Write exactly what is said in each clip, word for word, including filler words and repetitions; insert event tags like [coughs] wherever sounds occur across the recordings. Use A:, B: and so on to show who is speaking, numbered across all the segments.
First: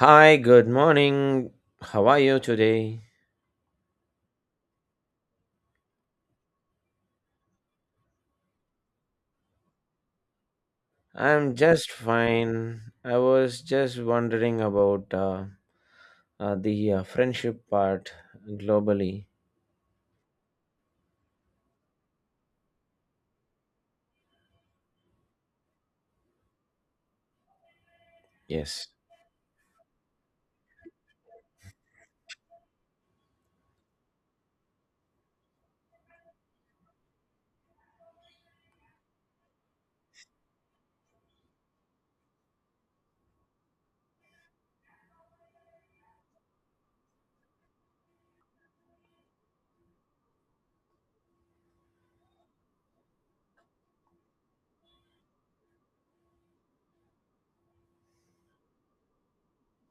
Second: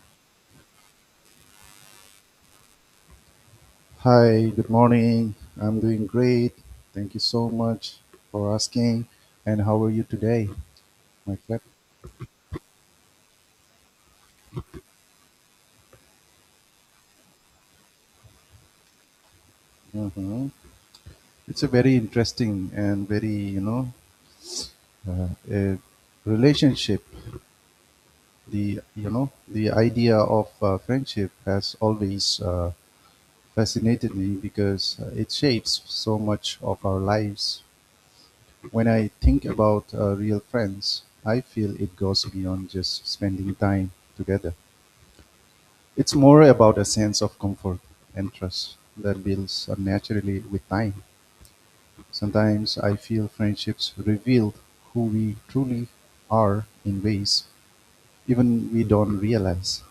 A: Hi, good morning. How are you today?
B: Hi, good morning. I'm doing great. Thank you so much for asking. And how are you today, my
A: I'm
B: friend?
A: just fine. I was just wondering about uh, uh, the uh, friendship part globally.
B: Mhm. It's a very interesting and very, you know, uh, a relationship. The
A: Yes.
B: you know the idea of uh, friendship has always uh, fascinated me because uh, it shapes so much of our lives. When I think about uh, real friends, I feel it goes beyond just spending time together. It's more about a sense of comfort and trust that builds up naturally with time. Sometimes I feel friendships reveal who we truly are in ways even we don't realize.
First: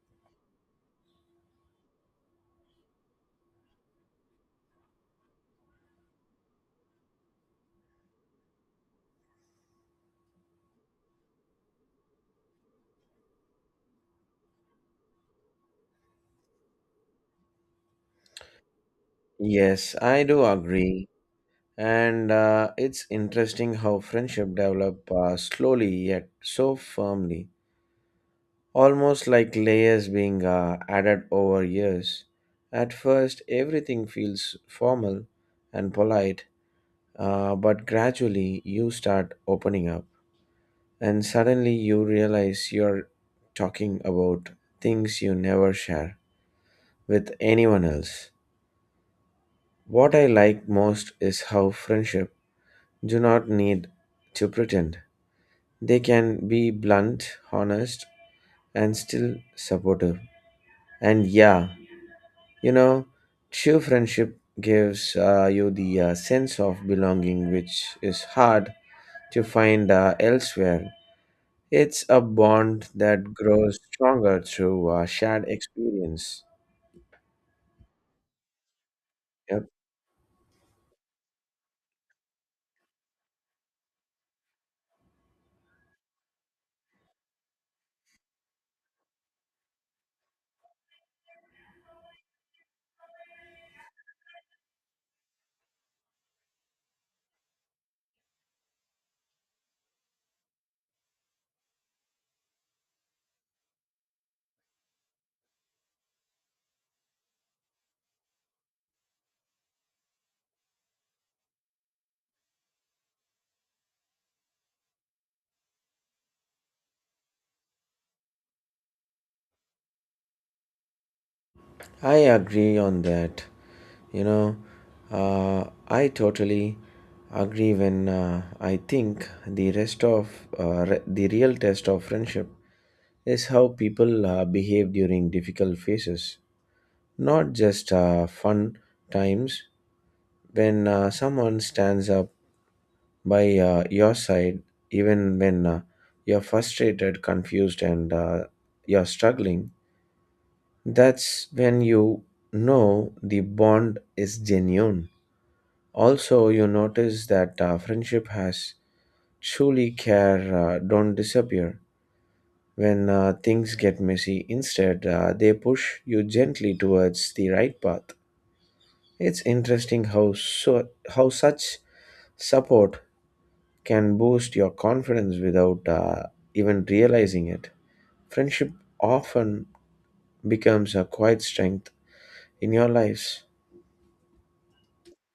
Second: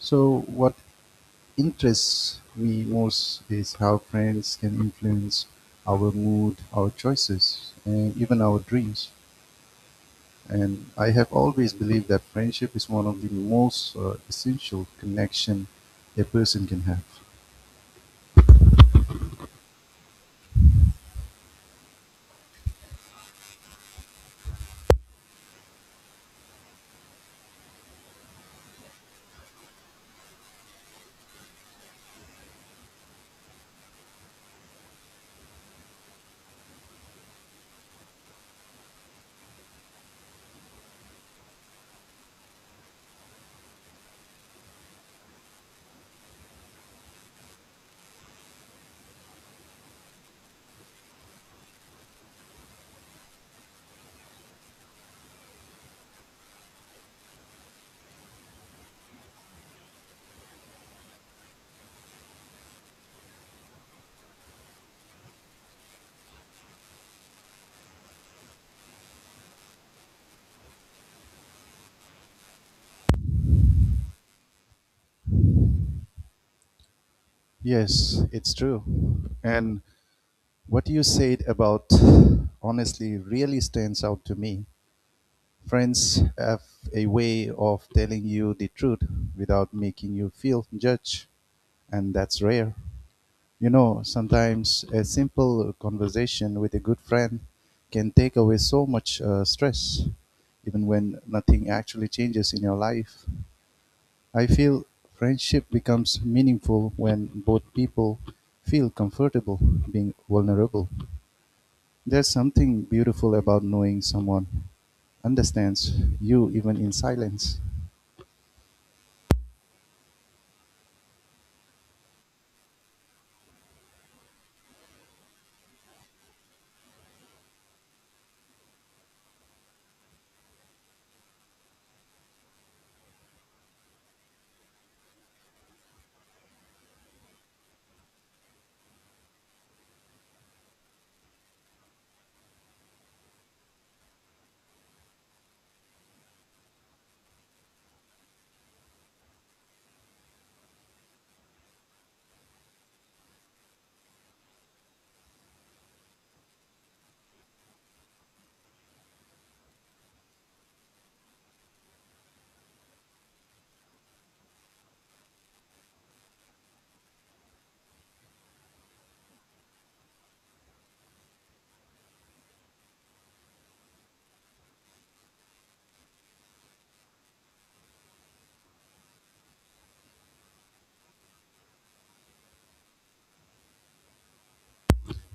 B: So, what interests me most is how friends can influence our mood, our choices, and even our dreams. And I have always believed that friendship is one of the most uh, essential connection a person can have.
A: Yes, I do agree. And uh, it's interesting how friendship develop uh, slowly yet so firmly, almost like layers being uh, added over years. At first, everything feels formal and polite. Uh, but gradually you start opening up, and suddenly you realize you're talking about things you never share with anyone else. What I like most is how friendship do not need to pretend. They can be blunt, honest, and still supportive. And yeah, you know, true friendship gives uh, you the uh, sense of belonging, which is hard to find uh, elsewhere. It's a bond that grows stronger through uh, shared experience.
B: Yes, it's true.
A: Yep.
B: And what you said about honestly really stands out to me. Friends have a way of telling you the truth without making you feel judged, and that's rare. You know, sometimes a simple conversation with a good friend can take away so much uh, stress, even when nothing actually changes in your life. I feel friendship becomes meaningful when both people feel comfortable being vulnerable. There's something beautiful about knowing someone understands you even in silence.
A: I agree on that. You know, uh, I totally agree when uh, I think the rest of uh, re- the real test of friendship is how people uh, behave during difficult phases, not just uh, fun times when uh, someone stands up by uh, your side, even when uh, you're frustrated, confused, and uh, you're struggling. That's when you know the bond is genuine. Also, you notice that uh, friendship has truly care, uh, don't disappear. When uh, things get messy, instead, uh, they push you gently towards the right path. It's interesting how, so, how such support can boost your confidence without uh, even realizing it. Friendship often becomes a quiet strength in your lives.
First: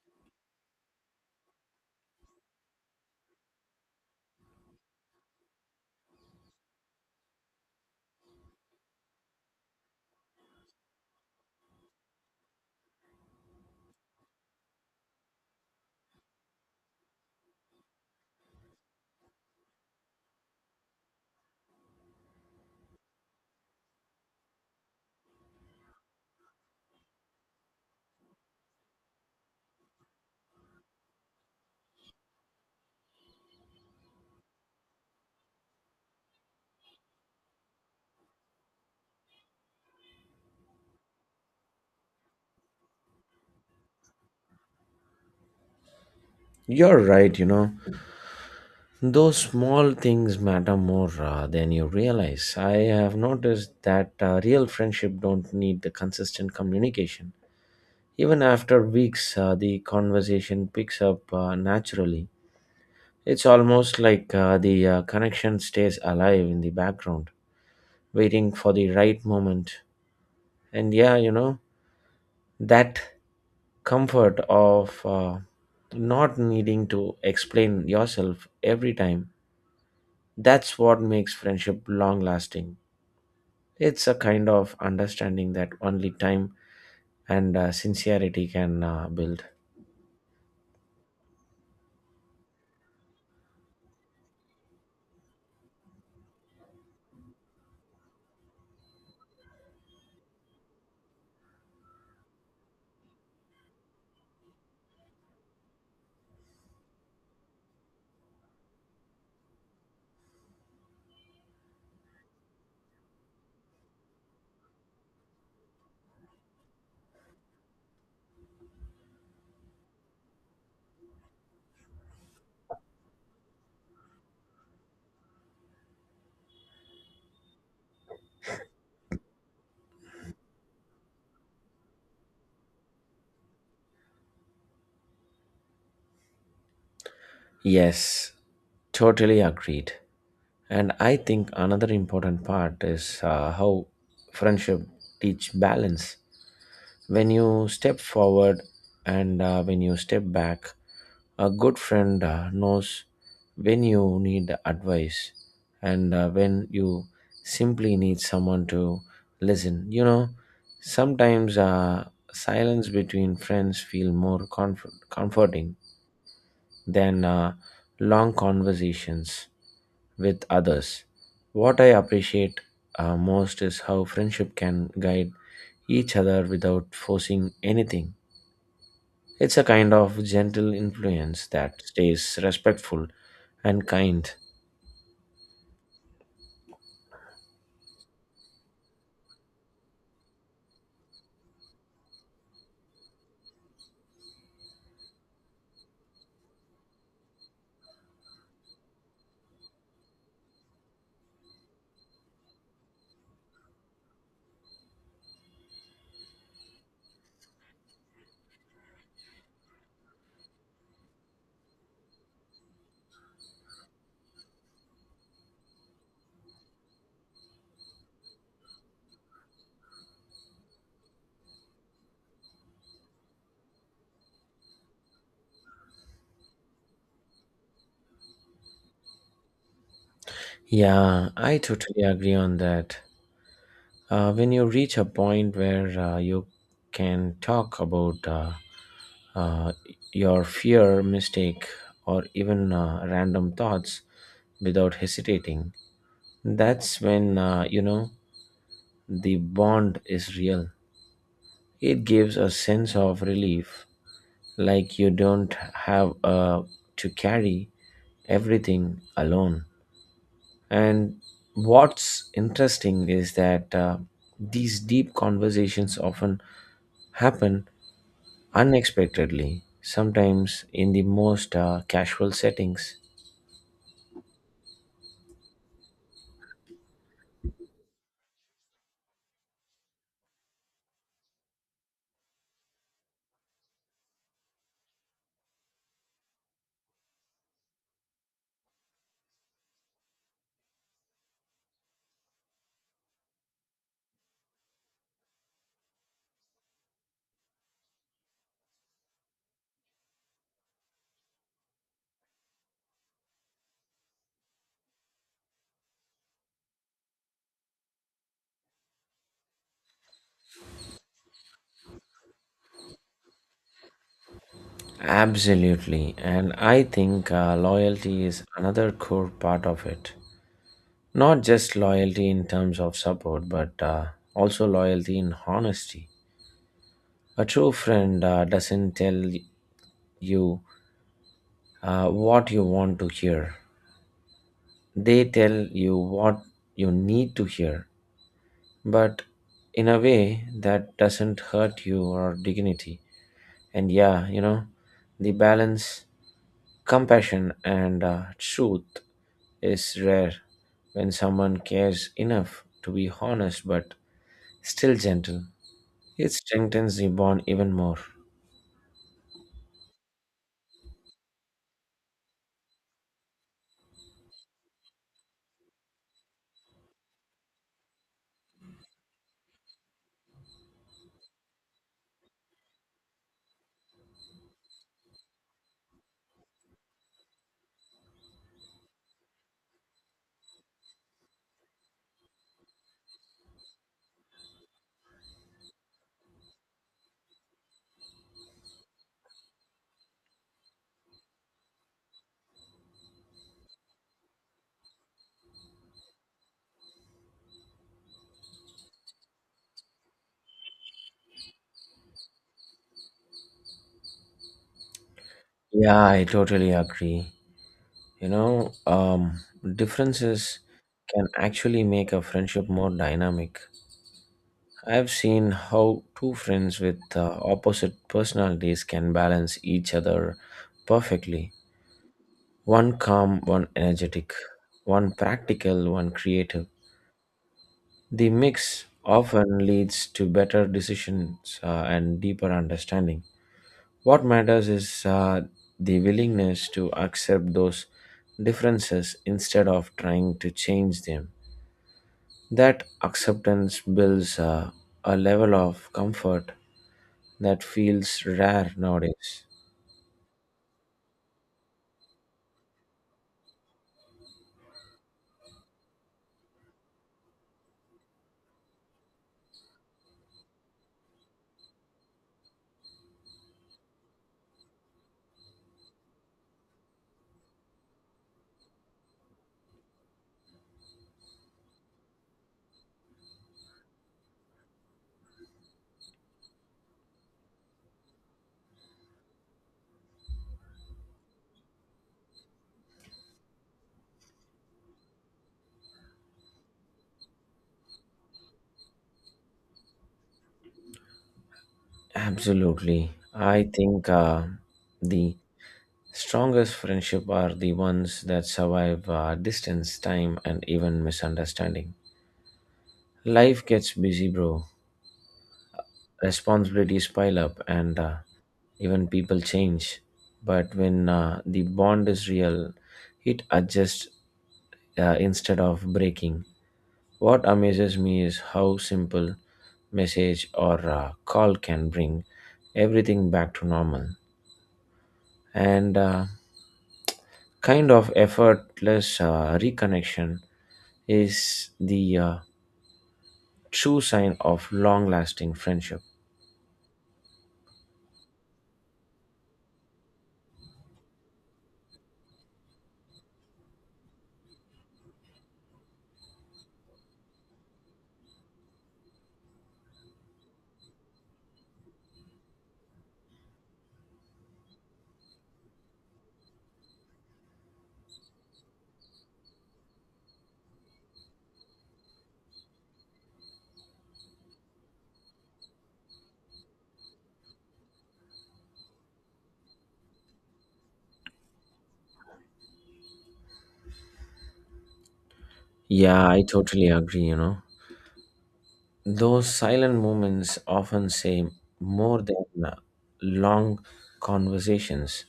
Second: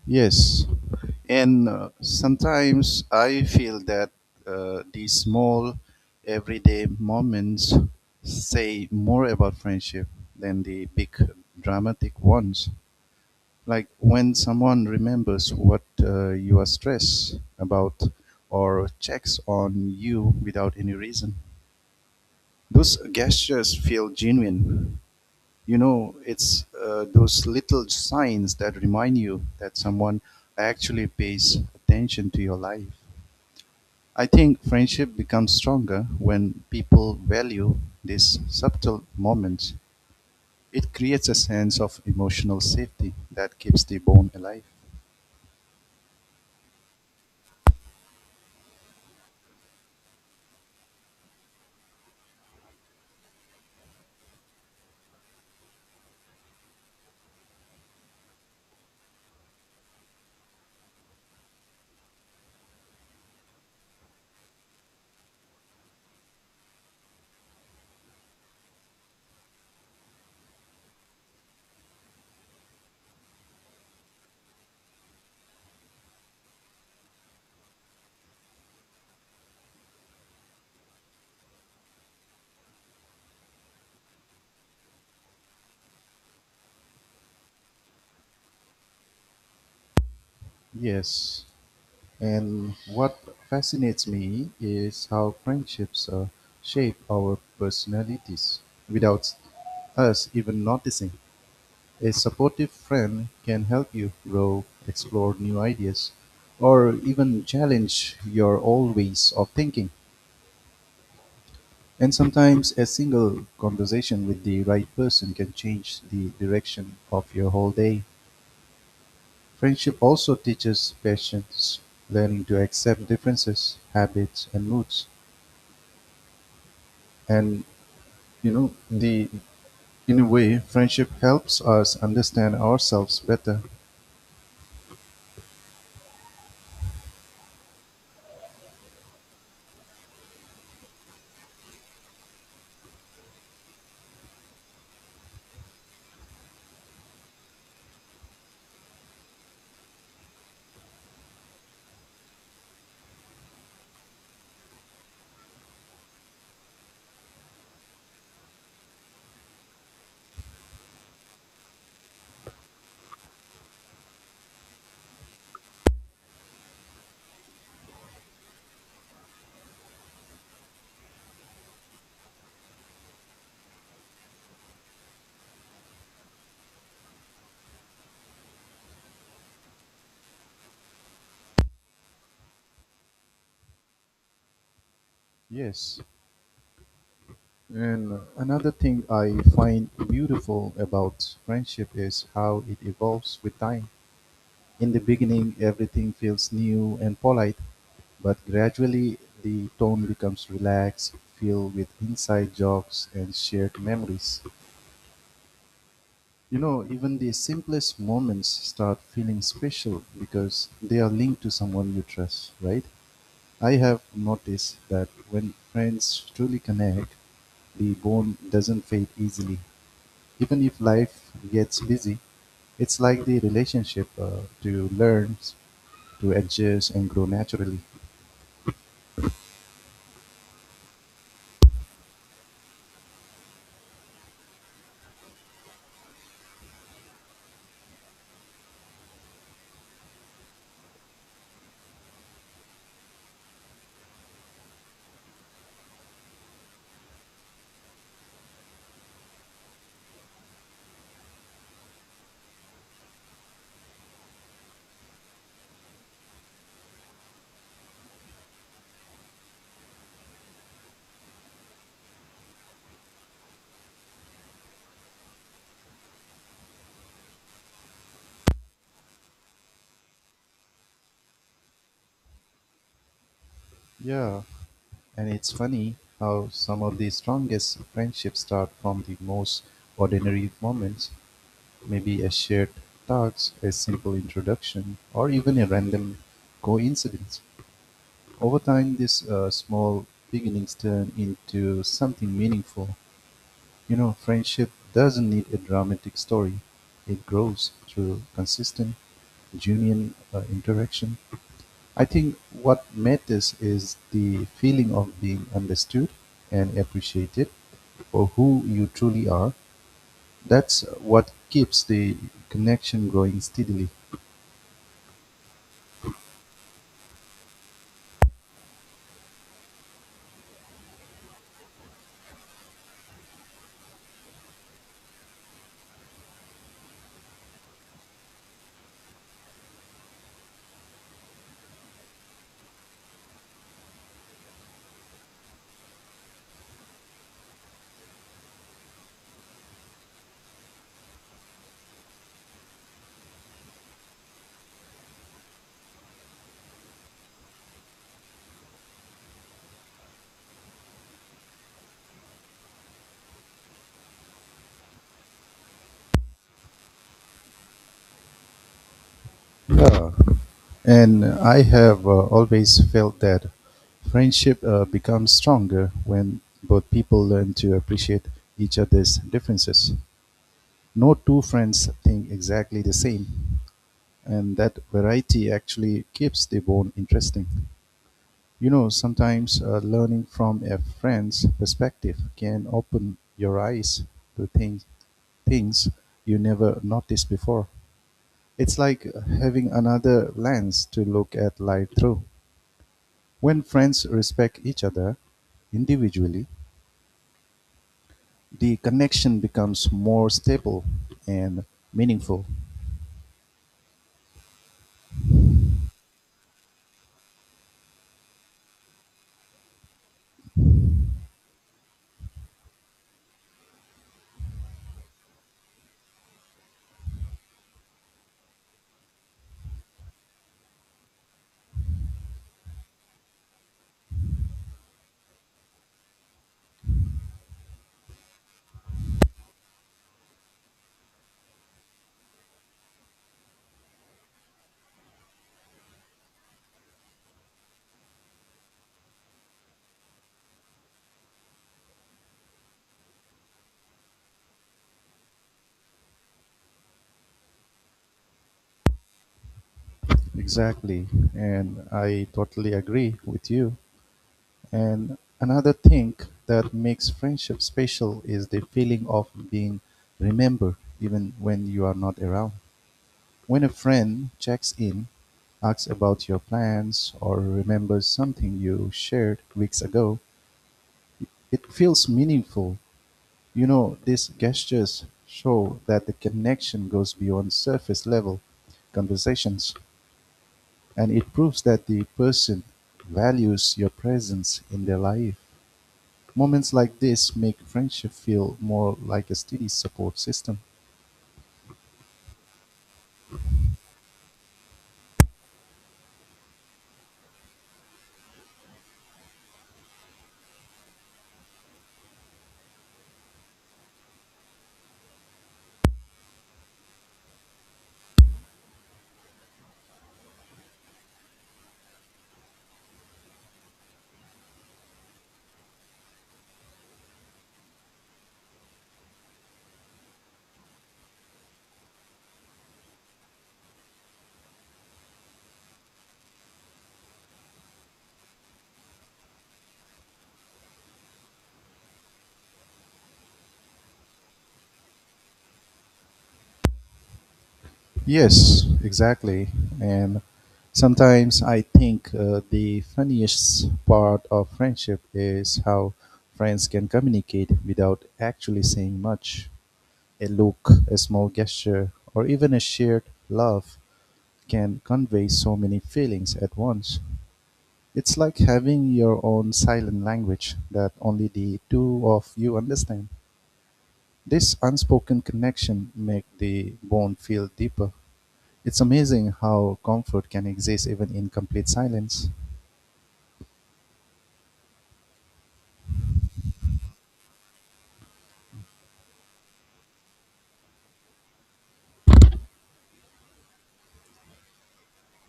B: Yes, and uh, sometimes I feel that uh, these small everyday moments say more about friendship than the big dramatic ones, like when someone remembers what uh, you are stressed about or checks on you without any reason. Those gestures feel genuine. You know, it's uh, those little signs that remind you that someone actually pays attention to your life. I think friendship becomes stronger when people value these subtle moments. It creates a sense of emotional safety that keeps the bond alive.
A: You're right, you know. Those small things matter more uh, than you realize. I have noticed that uh, real friendship don't need the consistent communication. Even after weeks, uh, the conversation picks up uh, naturally. It's almost like uh, the uh, connection stays alive in the background, waiting for the right moment. And yeah, you know that comfort of uh, not needing to explain yourself every time, that's what makes friendship long lasting. It's a kind of understanding that only time and uh, sincerity can uh, build.
B: Yes. And what fascinates me is how friendships uh, shape our personalities without us even noticing. A supportive friend can help you grow, explore new ideas, or even challenge your old ways of thinking. And sometimes a single conversation with the right person can change the direction of your whole day. Friendship also teaches patience, learning to accept differences, habits, and moods. And you know the in a way friendship helps us understand ourselves better.
A: Yes, totally agreed. And I think another important part is uh, how friendship teach balance, when you step forward and uh, when you step back. A good friend uh, knows when you need advice and uh, when you simply need someone to listen. You know sometimes uh, silence between friends feel more comfort- comforting than uh, long conversations with others. What I appreciate uh, most is how friendship can guide each other without forcing anything. It's a kind of gentle influence that stays respectful and kind.
B: Yes, and another thing I find beautiful about friendship is how it evolves with time. In the beginning, everything feels new and polite, but gradually the tone becomes relaxed, filled with inside jokes and shared memories. You know, even the simplest moments start feeling special because they are linked to someone you trust, right? I have noticed that when friends truly connect, the bond doesn't fade easily. Even if life gets busy, it's like the relationship uh, to learn, to adjust, and grow naturally.
A: Yeah, I totally agree on that. Uh, when you reach a point where uh, you can talk about uh, uh, your fear, mistake, or even uh, random thoughts without hesitating, that's when uh, you know the bond is real. It gives a sense of relief. Like you don't have uh, to carry everything alone. And what's interesting is that uh, these deep conversations often happen unexpectedly, sometimes in the most uh, casual settings.
B: Yeah, and it's funny how some of the strongest friendships start from the most ordinary moments, maybe a shared task, a simple introduction, or even a random coincidence. Over time, these uh, small beginnings turn into something meaningful. You know, friendship doesn't need a dramatic story, it grows through consistent, genuine uh, interaction. I think what matters is the feeling of being understood and appreciated for who you truly are. That's what keeps the connection growing steadily.
A: Absolutely. And I think uh, loyalty is another core part of it. Not just loyalty in terms of support, but uh, also loyalty in honesty. A true friend uh, doesn't tell you uh, what you want to hear. They tell you what you need to hear, but in a way that doesn't hurt you or dignity. And yeah, you know, the balance, compassion, and uh, truth is rare when someone cares enough to be honest but still gentle. It strengthens the bond even more.
B: Yeah. And I have uh, always felt that friendship uh, becomes stronger when both people learn to appreciate each other's differences. No two friends think exactly the same, and that variety actually keeps the bond interesting. You know, sometimes uh, learning from a friend's perspective can open your eyes to things things you never noticed before. It's like having another lens to look at life through. When friends respect each other individually, the connection becomes more stable and meaningful.
A: Yeah, I totally agree. You know, um, differences can actually make a friendship more dynamic. I've seen how two friends with uh, opposite personalities can balance each other perfectly. One calm, one energetic, one practical, one creative. The mix often leads to better decisions uh, and deeper understanding. What matters is uh, the willingness to accept those differences instead of trying to change them. That acceptance builds uh, a level of comfort that feels rare nowadays.
B: Exactly. And I totally agree with you. And another thing that makes friendship special is the feeling of being remembered even when you are not around. When a friend checks in, asks about your plans, or remembers something you shared weeks ago, it feels meaningful. You know, these gestures show that the connection goes beyond surface level conversations, and it proves that the person values your presence in their life. Moments like this make friendship feel more like a steady support system.
A: Absolutely. I think uh, the strongest friendship are the ones that survive uh, distance, time, and even misunderstanding. Life gets busy, bro. Responsibilities pile up, and uh, even people change. But when uh, the bond is real, it adjusts uh, instead of breaking. What amazes me is how simple message or a call can bring everything back to normal. And uh, kind of effortless uh, reconnection is the uh, true sign of long lasting friendship.
B: Yes, exactly. And sometimes I think uh, the funniest part of friendship is how friends can communicate without actually saying much. A look, a small gesture, or even a shared laugh can convey so many feelings at once. It's like having your own silent language that only the two of you understand. This unspoken connection makes the bond feel deeper. It's amazing how comfort can exist even in complete silence.
A: Yeah, I totally agree, you know. Those silent moments often say more than uh, long conversations.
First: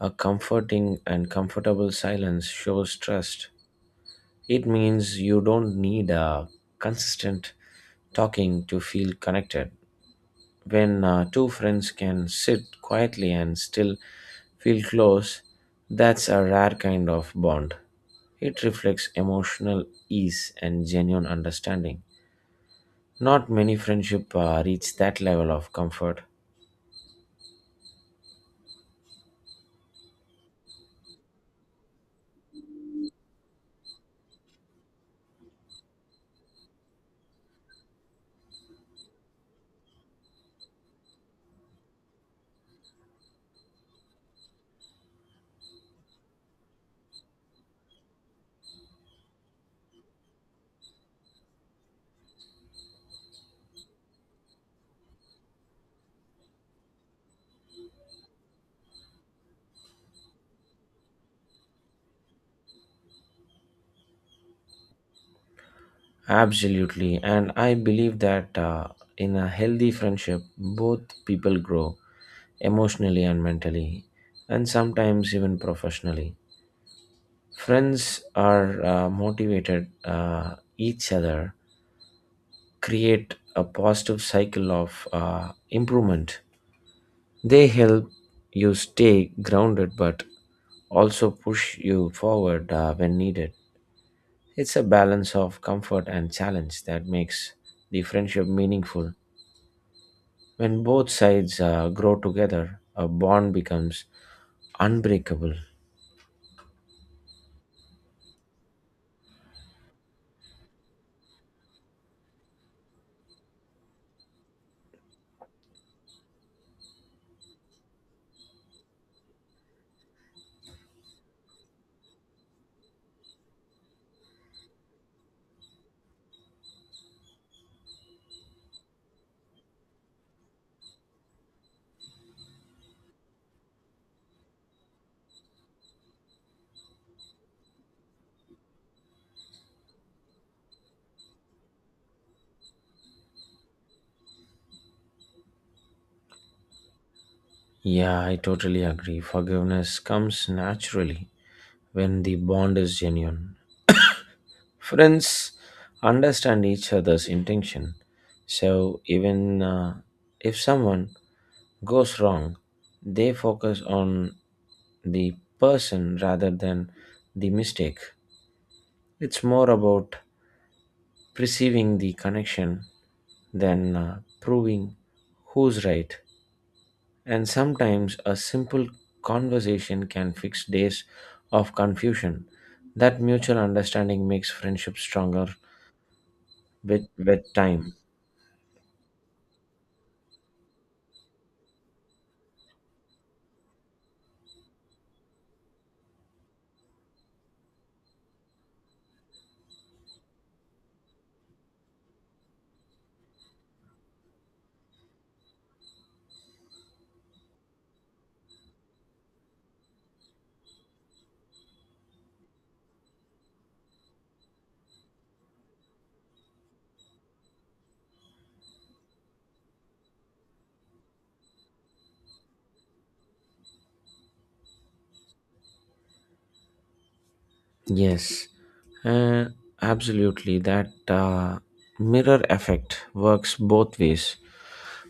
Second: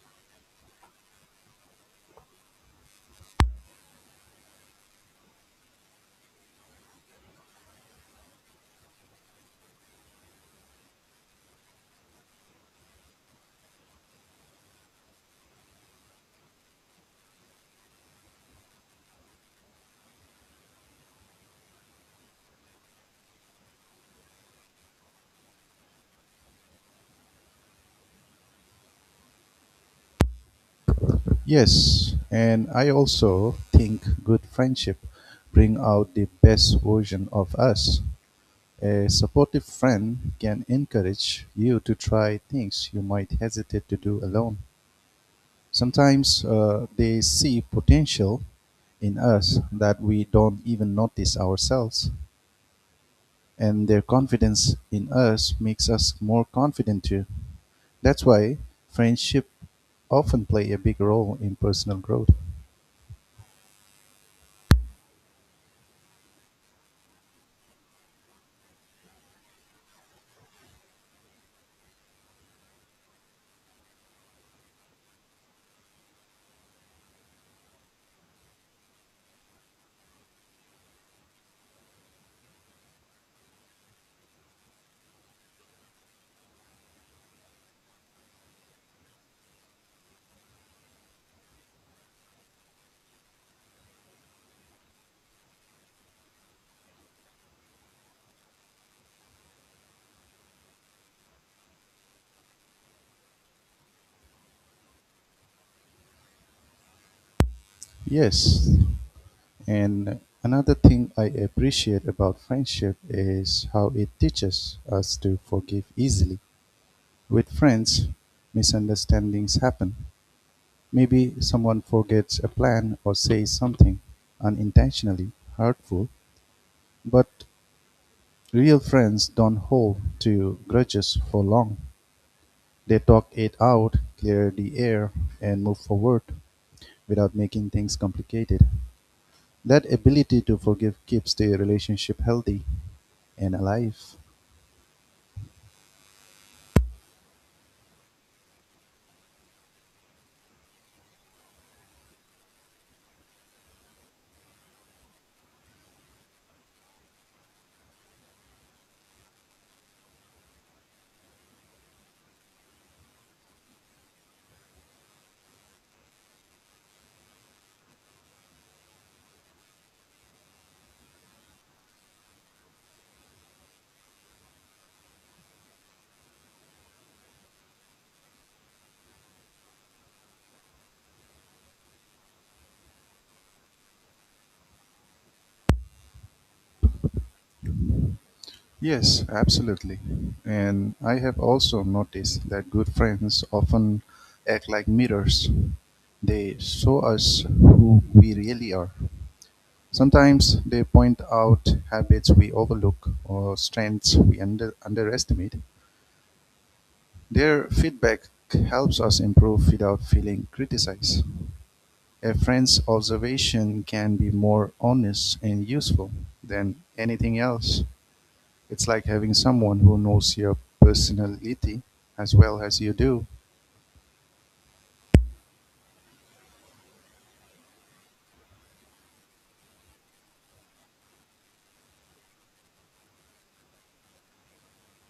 A: A comforting and comfortable silence shows trust. It means you don't need a consistent talking to feel connected. When uh, two friends can sit quietly and still feel close, that's a rare kind of bond. It reflects emotional ease and genuine understanding. Not many friendships uh, reach that level of comfort.
B: Yes, and I also think good friendship bring out the best version of us. A supportive friend can encourage you to try things you might hesitate to do alone. Sometimes uh, they see potential in us that we don't even notice ourselves, and their confidence in us makes us more confident too. That's why friendship often play a big role in personal growth.
A: Absolutely. And I believe that uh, in a healthy friendship, both people grow emotionally and mentally, and sometimes even professionally. Friends are uh, motivated uh, each other, create a positive cycle of uh, improvement. They help you stay grounded but also push you forward uh, when needed. It's a balance of comfort and challenge that makes the friendship meaningful. When both sides uh, grow together, a bond becomes unbreakable.
B: Yes, and another thing I appreciate about friendship is how it teaches us to forgive easily. With friends, misunderstandings happen; maybe someone forgets a plan or says something unintentionally hurtful. But real friends don't hold to grudges for long. They talk it out, clear the air, and move forward without making things complicated. That ability to forgive keeps the relationship healthy and alive.
A: Yeah, I totally agree. Forgiveness comes naturally when the bond is genuine. Friends understand each other's intention. So, even uh, if someone goes wrong, they focus on the person rather than the mistake. It's more about perceiving the connection than uh, proving who's right. And sometimes a simple conversation can fix days of confusion. That mutual understanding makes friendship stronger with, with time.
B: Yes, absolutely. And I have also noticed that good friends often act like mirrors. They show us who we really are. Sometimes they point out habits we overlook or strengths we under- underestimate. Their feedback helps us improve without feeling criticized. A friend's observation can be more honest and useful than anything else. It's like having someone who knows your personality as well as you do.
A: Yes, uh, absolutely. That uh, mirror effect works both ways.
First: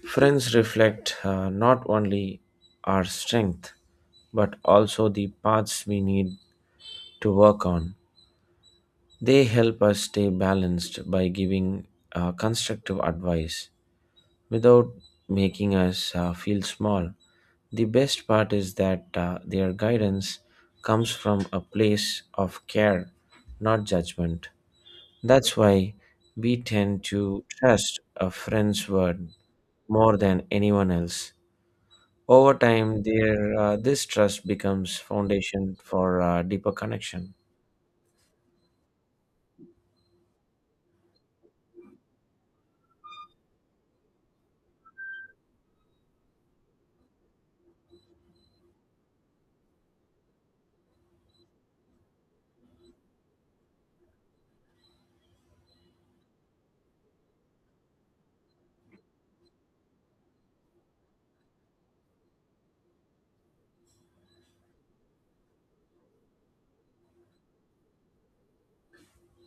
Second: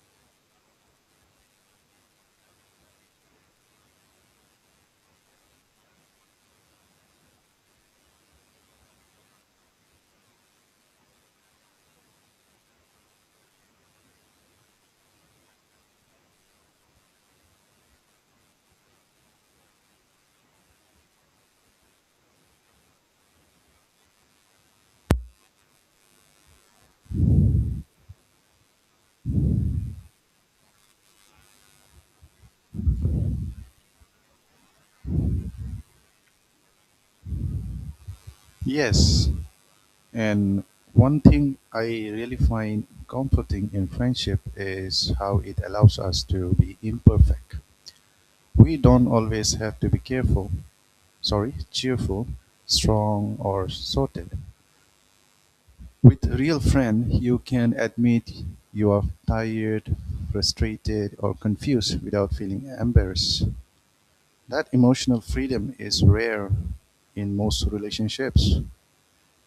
A: Friends reflect uh, not only our strength, but also the paths we need to work on. They help us stay balanced by giving uh, constructive advice without making us uh, feel small. The best part is that uh, their guidance comes from a place of care, not judgment. That's why we tend to trust a friend's word more than anyone else. Over time, their, uh, this trust becomes foundation for uh, deeper connection.
B: Yes, and one thing I really find comforting in friendship is how it allows us to be imperfect. We don't always have to be careful, sorry, cheerful, strong, or sorted. With a real friend, you can admit you are tired, frustrated, or confused without feeling embarrassed. That emotional freedom is rare in most relationships.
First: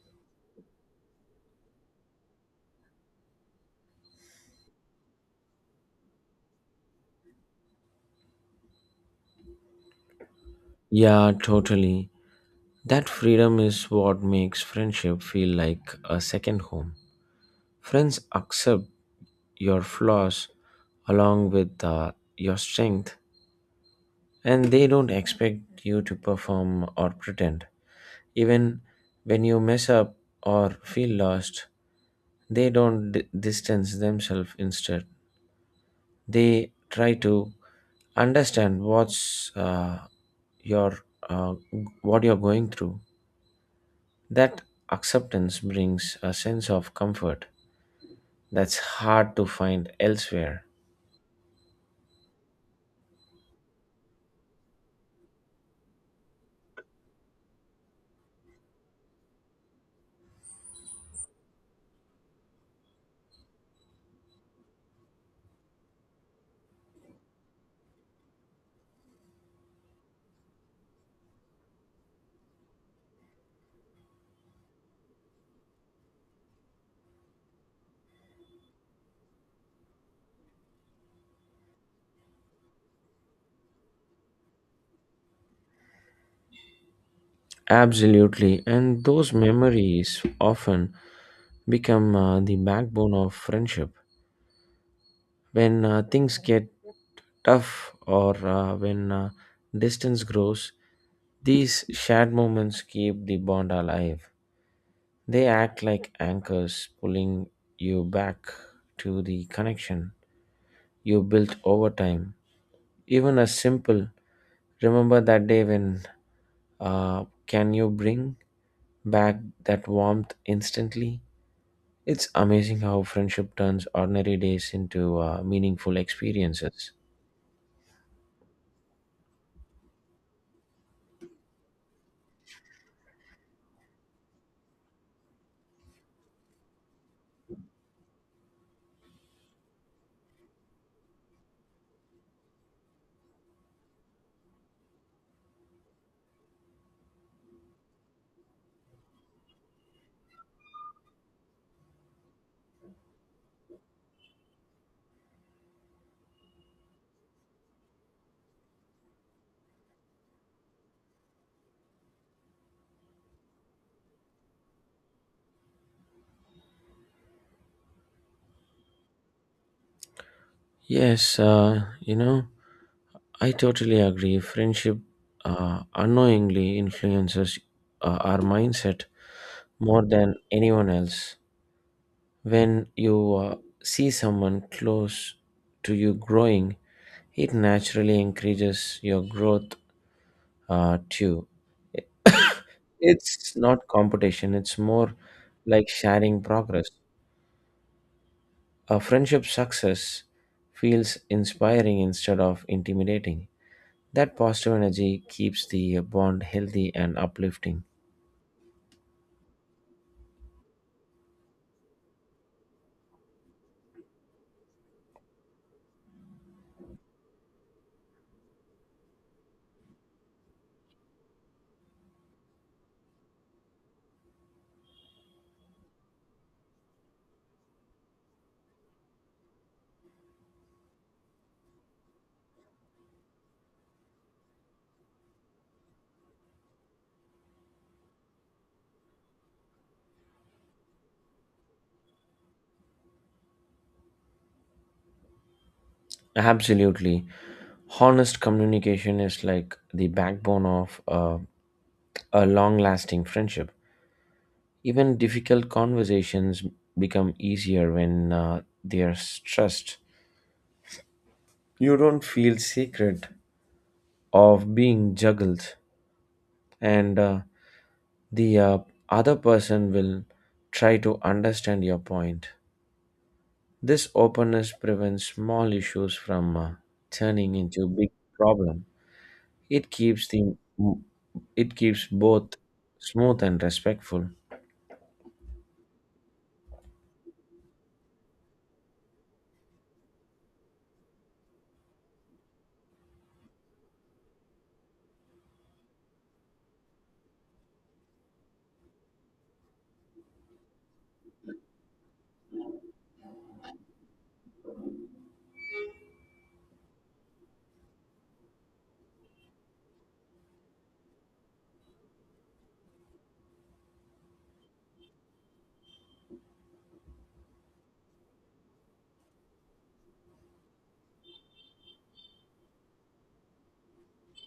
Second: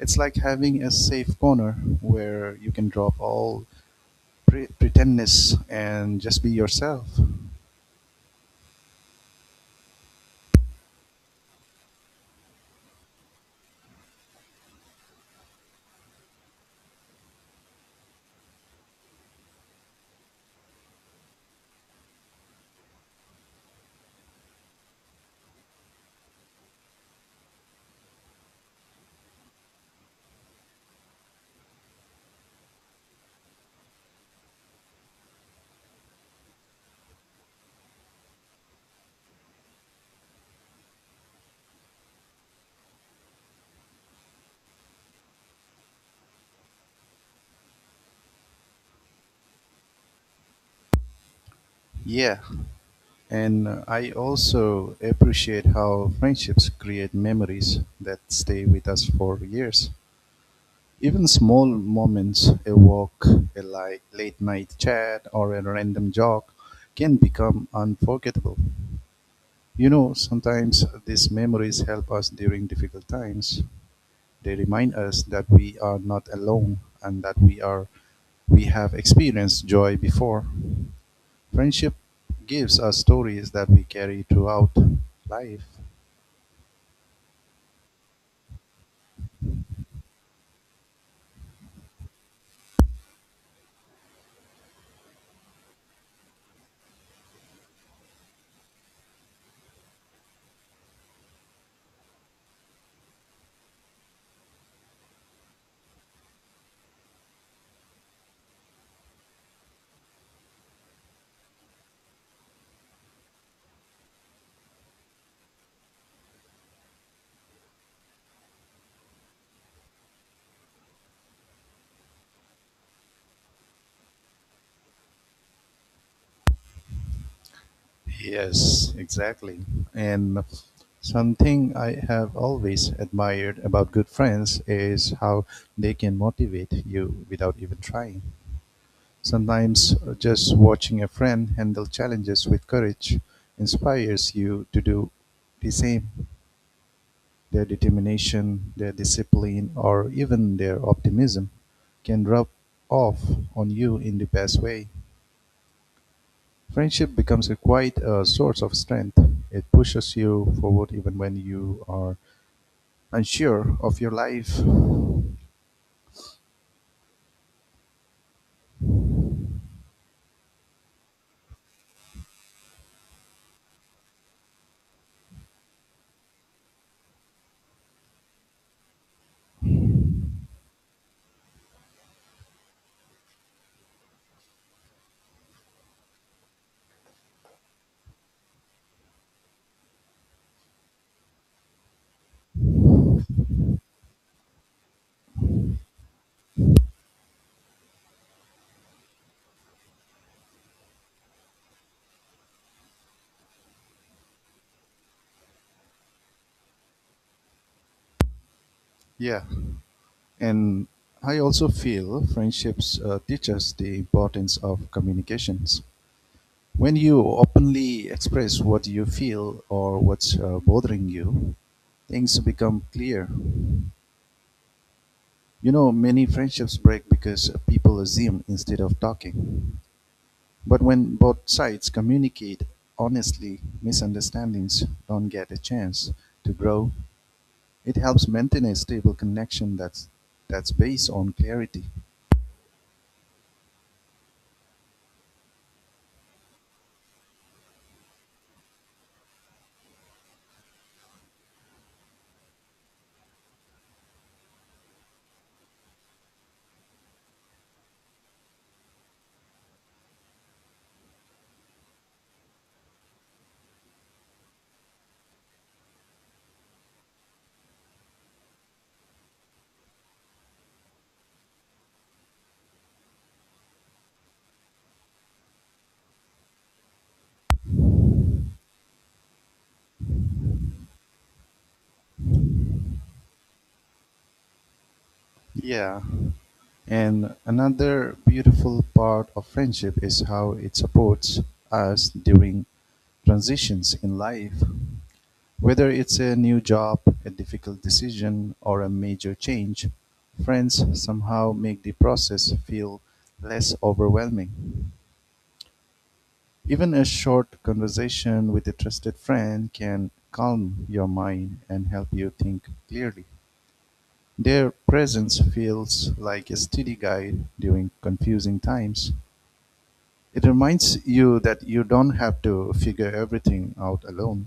B: It's like having a safe corner where you can drop all pre- pretendness and just be yourself.
A: Yeah, totally. That freedom is what makes friendship feel like a second home. Friends accept your flaws along with uh, your strength, and they don't expect you to perform or pretend, even when you mess up or feel lost. They don't d- distance themselves. Instead, they try to understand what's uh, your uh, what you're going through. That acceptance brings a sense of comfort that's hard to find elsewhere.
B: Yeah, and uh, I also appreciate how friendships create memories that stay with us for years. Even small moments, a walk, a like late night chat, or a random jog, can become unforgettable. You know, sometimes these memories help us during difficult times. They remind us that we are not alone and that we are we have experienced joy before. Friendship gives us stories that we carry throughout life.
A: Absolutely, and those memories often become uh, the backbone of friendship. When uh, things get tough, or uh, when uh, distance grows, these shared moments keep the bond alive. They act like anchors pulling you back to the connection you built over time. Even a simple "remember that day when uh, can you bring back that warmth instantly. It's amazing how friendship turns ordinary days into uh, meaningful experiences.
B: Yes, exactly. And something I have always admired about good friends is how they can motivate you without even trying. Sometimes uh, just watching a friend handle challenges with courage inspires you to do the same. Their determination, their discipline, or even their optimism can rub off on you in the best way. Friendship becomes a quite a source of strength. It pushes you forward even when you are unsure of your life.
A: Yes, uh, you know, I totally agree. Friendship uh, unknowingly influences uh, our mindset more than anyone else. When you uh, see someone close to you growing, it naturally encourages your growth uh, too. [coughs] It's not competition, it's more like sharing progress. A friendship success feels inspiring instead of intimidating. That positive energy keeps the bond healthy and uplifting.
B: Yeah, and I also feel friendships uh, teach us the importance of communications. When you openly express what you feel or what's uh, bothering you, things become clear. You know, many friendships break because people assume instead of talking. But when both sides communicate honestly, misunderstandings don't get a chance to grow. It helps maintain a stable connection that's that's based on clarity.
A: Absolutely. Honest communication is like the backbone of uh, a long lasting friendship. Even difficult conversations become easier when uh, they are stressed. You don't feel sacred of being juggled, and uh, the uh, other person will try to understand your point. This openness prevents small issues from uh, turning into big problem. It keeps the it keeps both smooth and respectful.
B: Yeah. And another beautiful part of friendship is how it supports us during transitions in life. Whether it's a new job, a difficult decision, or a major change, friends somehow make the process feel less overwhelming. Even a short conversation with a trusted friend can calm your mind and help you think clearly. Their presence feels like a steady guide during confusing times. It reminds you that you don't have to figure everything out alone.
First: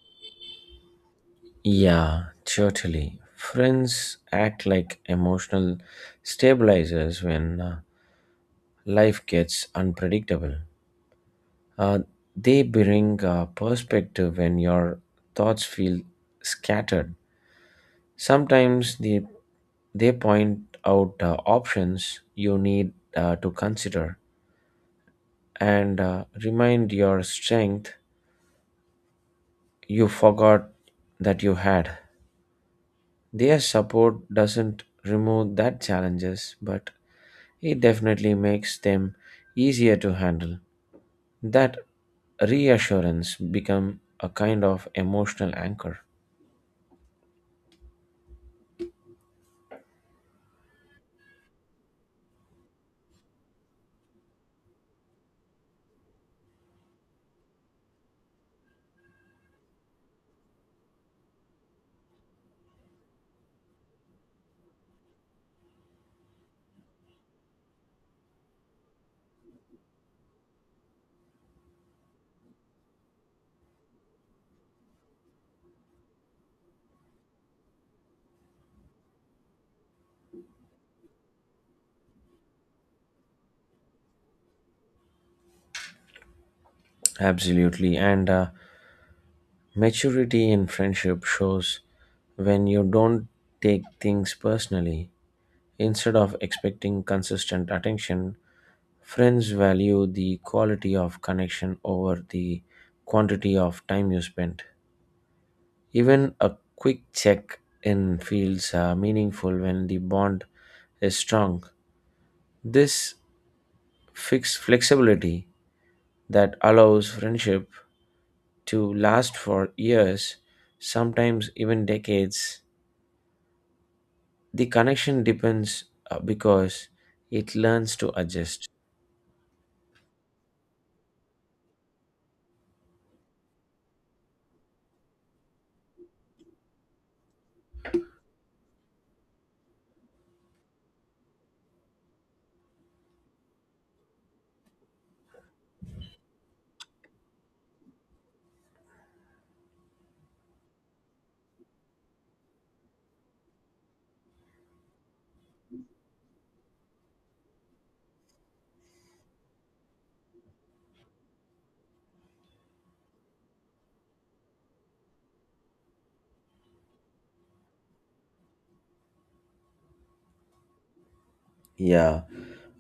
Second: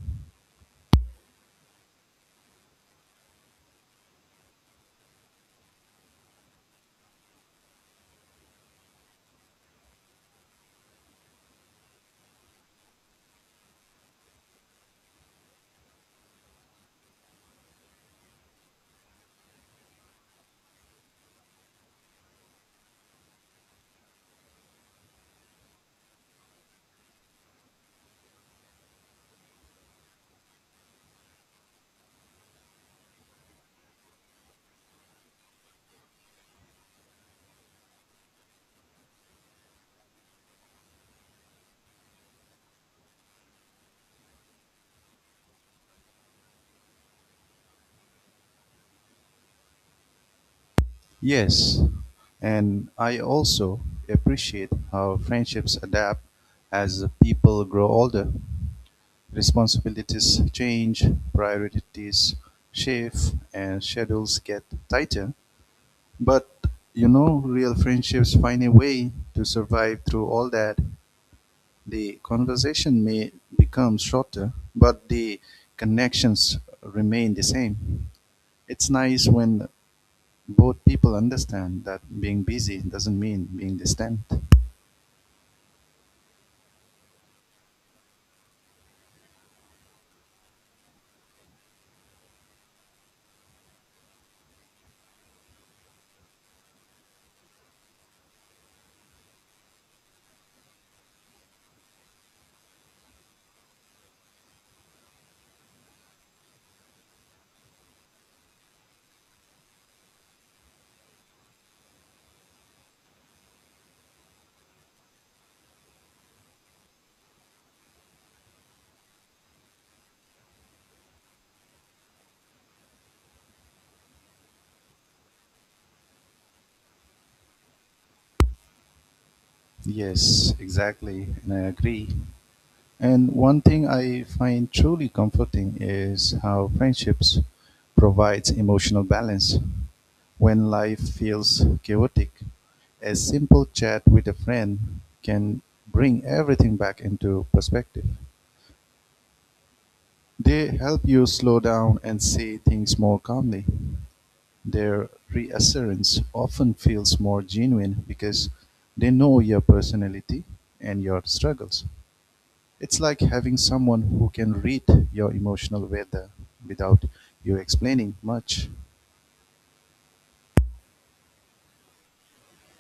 A: Yeah, totally. Friends act like emotional stabilizers when uh, life gets unpredictable. Uh, they bring uh, perspective when your thoughts feel scattered. Sometimes they, they point out uh, options you need uh, to consider, and uh, remind your strength you forgot that you had. Their support doesn't remove that challenges, but it definitely makes them easier to handle. That reassurance become a kind of emotional anchor.
B: Yes, and I also appreciate how friendships adapt as people grow older. Responsibilities change, priorities shift, and schedules get tighter. But you know, real friendships find a way to survive through all that. The conversation may become shorter, but the connections remain the same. It's nice when both people understand that being busy doesn't mean being distant.
A: Absolutely, and uh, maturity in friendship shows when you don't take things personally. Instead of expecting consistent attention, friends value the quality of connection over the quantity of time you spend. Even a quick check in feels uh, meaningful when the bond is strong. This fixed flexibility that allows friendship to last for years, sometimes even decades. The connection depends uh, because it learns to adjust.
B: Yes, exactly, and I agree. And one thing I find truly comforting is how friendships provides emotional balance. When life feels chaotic, a simple chat with a friend can bring everything back into perspective. They help you slow down and say things more calmly. Their reassurance often feels more genuine because they know your personality and your struggles. It's like having someone who can read your emotional weather without you explaining much.
A: Yeah,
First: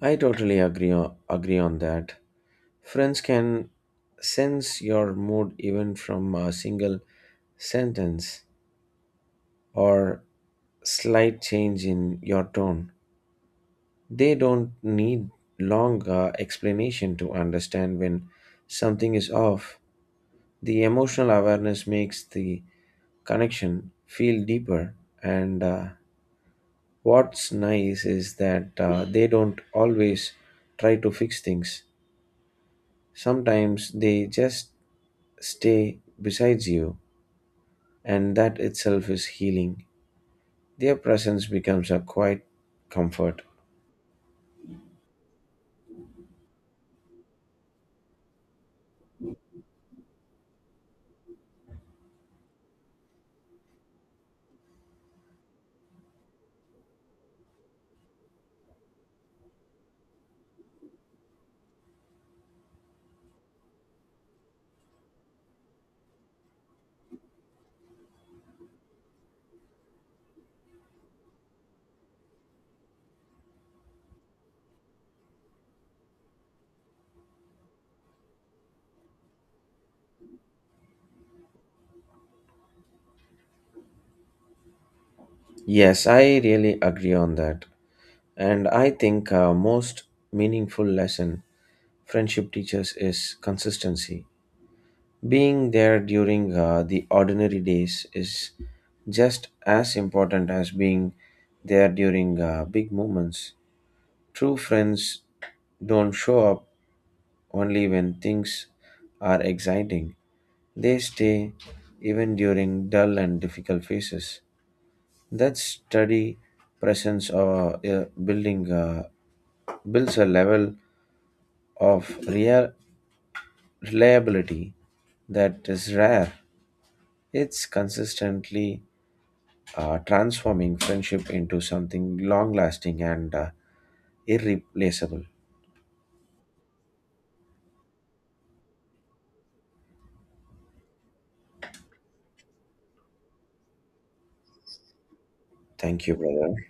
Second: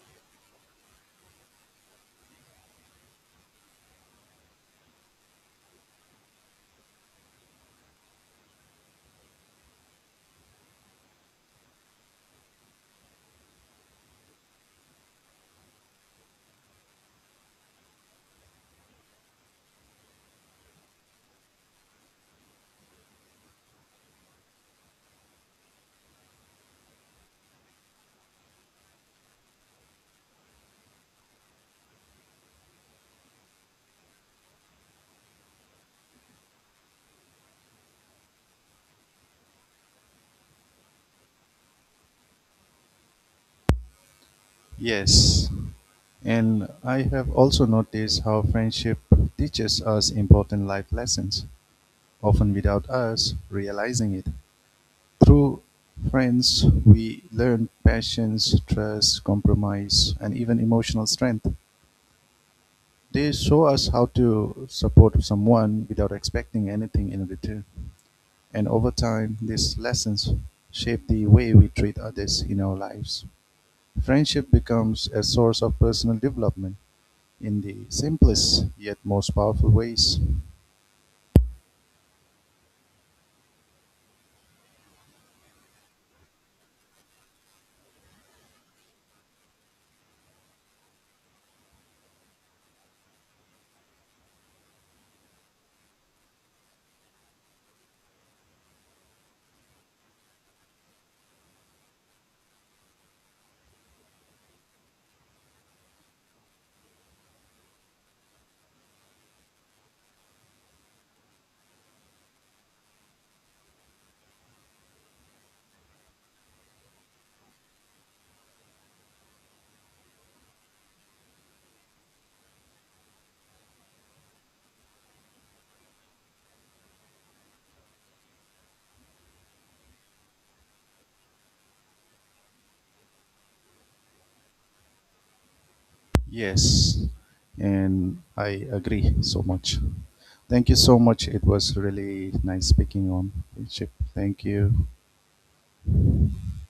A: I totally agree on, agree on that. Friends can sense your mood even from a single sentence or slight change in your tone. They don't need long uh, explanation to understand when something is off. The emotional awareness makes the connection feel deeper and uh, what's nice is that uh, they don't always try to fix things. Sometimes they just stay besides you, and that itself is healing. Their presence becomes a quiet comfort.
B: Yes, and I have also noticed how friendship teaches us important life lessons, often without us realizing it. Through friends, we learn patience, trust, compromise, and even emotional strength. They show us how to support someone without expecting anything in return. And over time, these lessons shape the way we treat others in our lives. Friendship becomes a source of personal development in the simplest yet most powerful ways.
A: Yes, I really agree on that. And I think uh, most meaningful lesson friendship teaches is consistency. Being there during uh, the ordinary days is just as important as being there during uh, big moments. True friends don't show up only when things are exciting, they stay even during dull and difficult phases. That steady presence or uh, building uh, builds a level of real reliability that is rare. It's consistently uh, transforming friendship into something long lasting and uh, irreplaceable.
B: Yes, and I agree so much. Thank you so much. It was really nice speaking on ship. Thank you.
A: Thank you, brother.